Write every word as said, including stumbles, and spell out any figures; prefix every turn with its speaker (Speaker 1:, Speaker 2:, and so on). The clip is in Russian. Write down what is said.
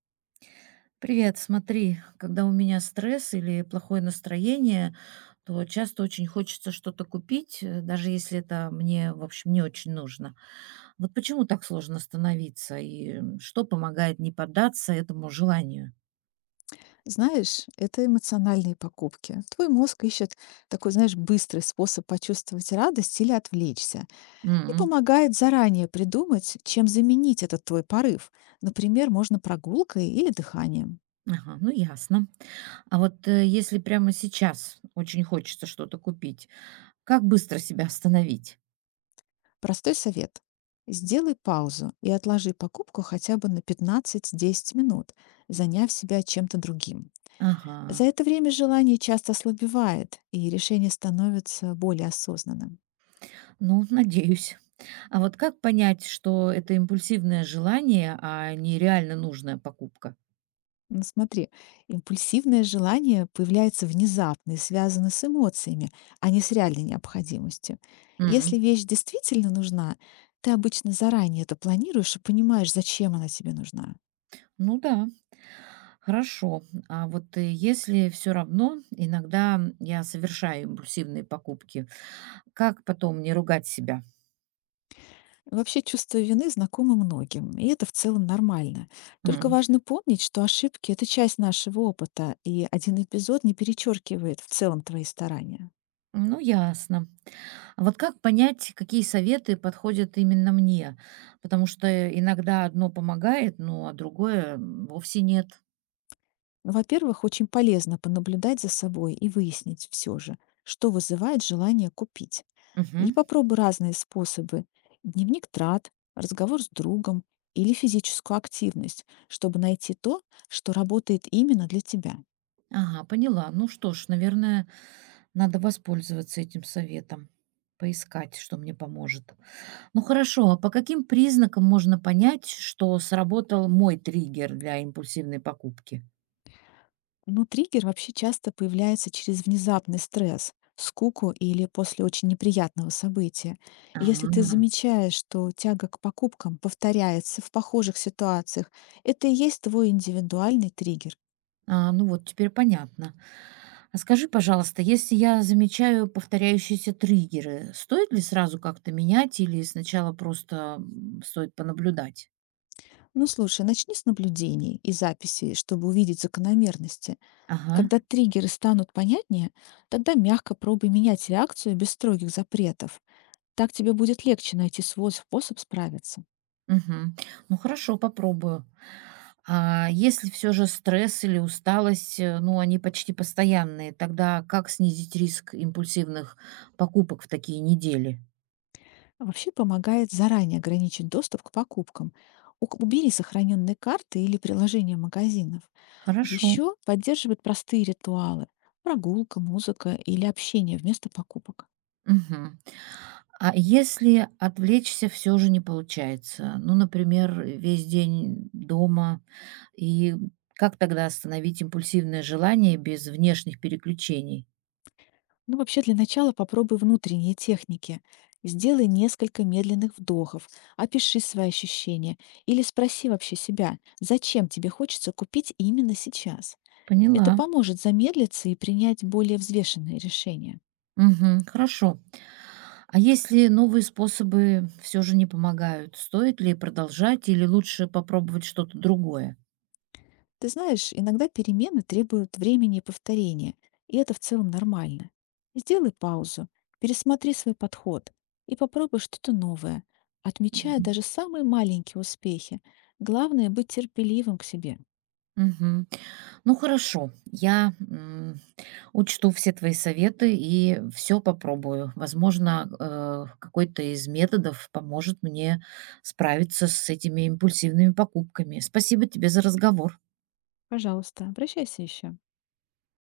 Speaker 1: Привет, смотри, когда у меня стресс или плохое настроение, то часто очень хочется что-то купить, э, даже если это мне, в общем, не очень нужно. Вот почему так сложно остановиться и м, что помогает не поддаться этому желанию?
Speaker 2: Знаешь, это эмоциональные покупки. Твой мозг ищет такой, знаешь, быстрый способ почувствовать радость или отвлечься и
Speaker 1: М.
Speaker 2: помогает заранее придумать, чем заменить этот твой порыв. Например, можно прогулкой или дыханием.
Speaker 1: Ага, ну ясно. А вот э, если прямо сейчас очень хочется что-то купить, как быстро себя остановить?
Speaker 2: Простой совет. Сделай паузу и отложи покупку хотя бы на пятнадцать-десять минут, заняв себя чем-то другим. За
Speaker 1: Ага.
Speaker 2: это время желание часто ослабевает, и решение становится более осознанным.
Speaker 1: Ну, надеюсь. А вот как понять, что это импульсивное желание, а не реально нужная покупка?
Speaker 2: Ну, смотри, импульсивное желание появляется внезапно и связано с эмоциями, а не с реальной необходимостью. Если
Speaker 1: М.
Speaker 2: вещь действительно нужна, ты обычно заранее это планируешь и понимаешь, зачем она тебе нужна.
Speaker 1: Ну да, хорошо. А вот э, если все равно иногда я совершаю импульсивные покупки, как потом не ругать себя?
Speaker 2: Вообще чувство вины знакомо многим, и это в целом нормально. Только
Speaker 1: М.
Speaker 2: важно помнить, что ошибки — это часть нашего опыта, и один эпизод не перечеркивает в целом твои старания.
Speaker 1: Ну, ясно. А вот как понять, какие советы подходят именно мне? Потому что иногда одно помогает, ну, а другое м, вовсе нет.
Speaker 2: Ну, во-первых, очень полезно понаблюдать за собой и выяснить все же, что вызывает желание купить. И
Speaker 1: Мгм.
Speaker 2: попробуй разные способы. Дневник трат, разговор с другом или физическую активность, чтобы найти то, что работает именно для тебя.
Speaker 1: Ага, поняла. Ну что ж, наверное, надо воспользоваться этим советом, поискать, что мне поможет. Ну хорошо, а по каким признакам можно понять, что сработал мой триггер для импульсивной покупки?
Speaker 2: Но триггер вообще часто появляется через внезапный стресс, скуку или после очень неприятного события. И если ты
Speaker 1: А,
Speaker 2: замечаешь, что тяга к покупкам повторяется в похожих ситуациях, это и есть твой индивидуальный триггер.
Speaker 1: а, ну вот теперь понятно. А скажи, пожалуйста, если я замечаю повторяющиеся триггеры, стоит ли сразу как-то менять или сначала просто м, стоит понаблюдать?
Speaker 2: Ну слушай, начни с наблюдений и записей, чтобы увидеть закономерности.
Speaker 1: Ага.
Speaker 2: Когда триггеры станут понятнее, тогда мягко пробуй менять реакцию без строгих запретов. Так тебе будет легче найти свой способ справиться.
Speaker 1: Мгм. Ну хорошо, попробую. А если все же стресс или усталость, э, ну, они почти постоянные, тогда как снизить риск импульсивных покупок в такие недели?
Speaker 2: А вообще помогает заранее ограничить доступ к покупкам. Ук- Убери сохраненные карты или приложения магазинов.
Speaker 1: Хорошо.
Speaker 2: Еще поддерживает простые ритуалы — прогулка, музыка или общение вместо покупок.
Speaker 1: Мгм. А если отвлечься все же не получается? Ну, например, весь день дома, и как тогда остановить импульсивное желание без внешних переключений?
Speaker 2: Ну, вообще, для начала попробуй внутренние техники. Сделай несколько медленных вдохов, опиши свои ощущения или спроси вообще себя, зачем тебе хочется купить именно сейчас. Это
Speaker 1: Поняла.
Speaker 2: поможет замедлиться и принять более взвешенные решения.
Speaker 1: Мгм. Хорошо. А если новые способы все же не помогают, стоит ли продолжать или лучше попробовать что-то другое?
Speaker 2: Ты знаешь, иногда перемены требуют времени и повторения, и это в целом нормально. Сделай паузу, пересмотри свой подход и попробуй что-то новое, отмечая
Speaker 1: Мгм.
Speaker 2: даже самые маленькие успехи. Главное — быть терпеливым к себе.
Speaker 1: Мгм. Ну хорошо, я м, учту все твои советы и все попробую. Возможно, э, какой-то из методов поможет мне справиться с этими импульсивными покупками. Спасибо тебе за разговор.
Speaker 2: Пожалуйста, обращайся еще.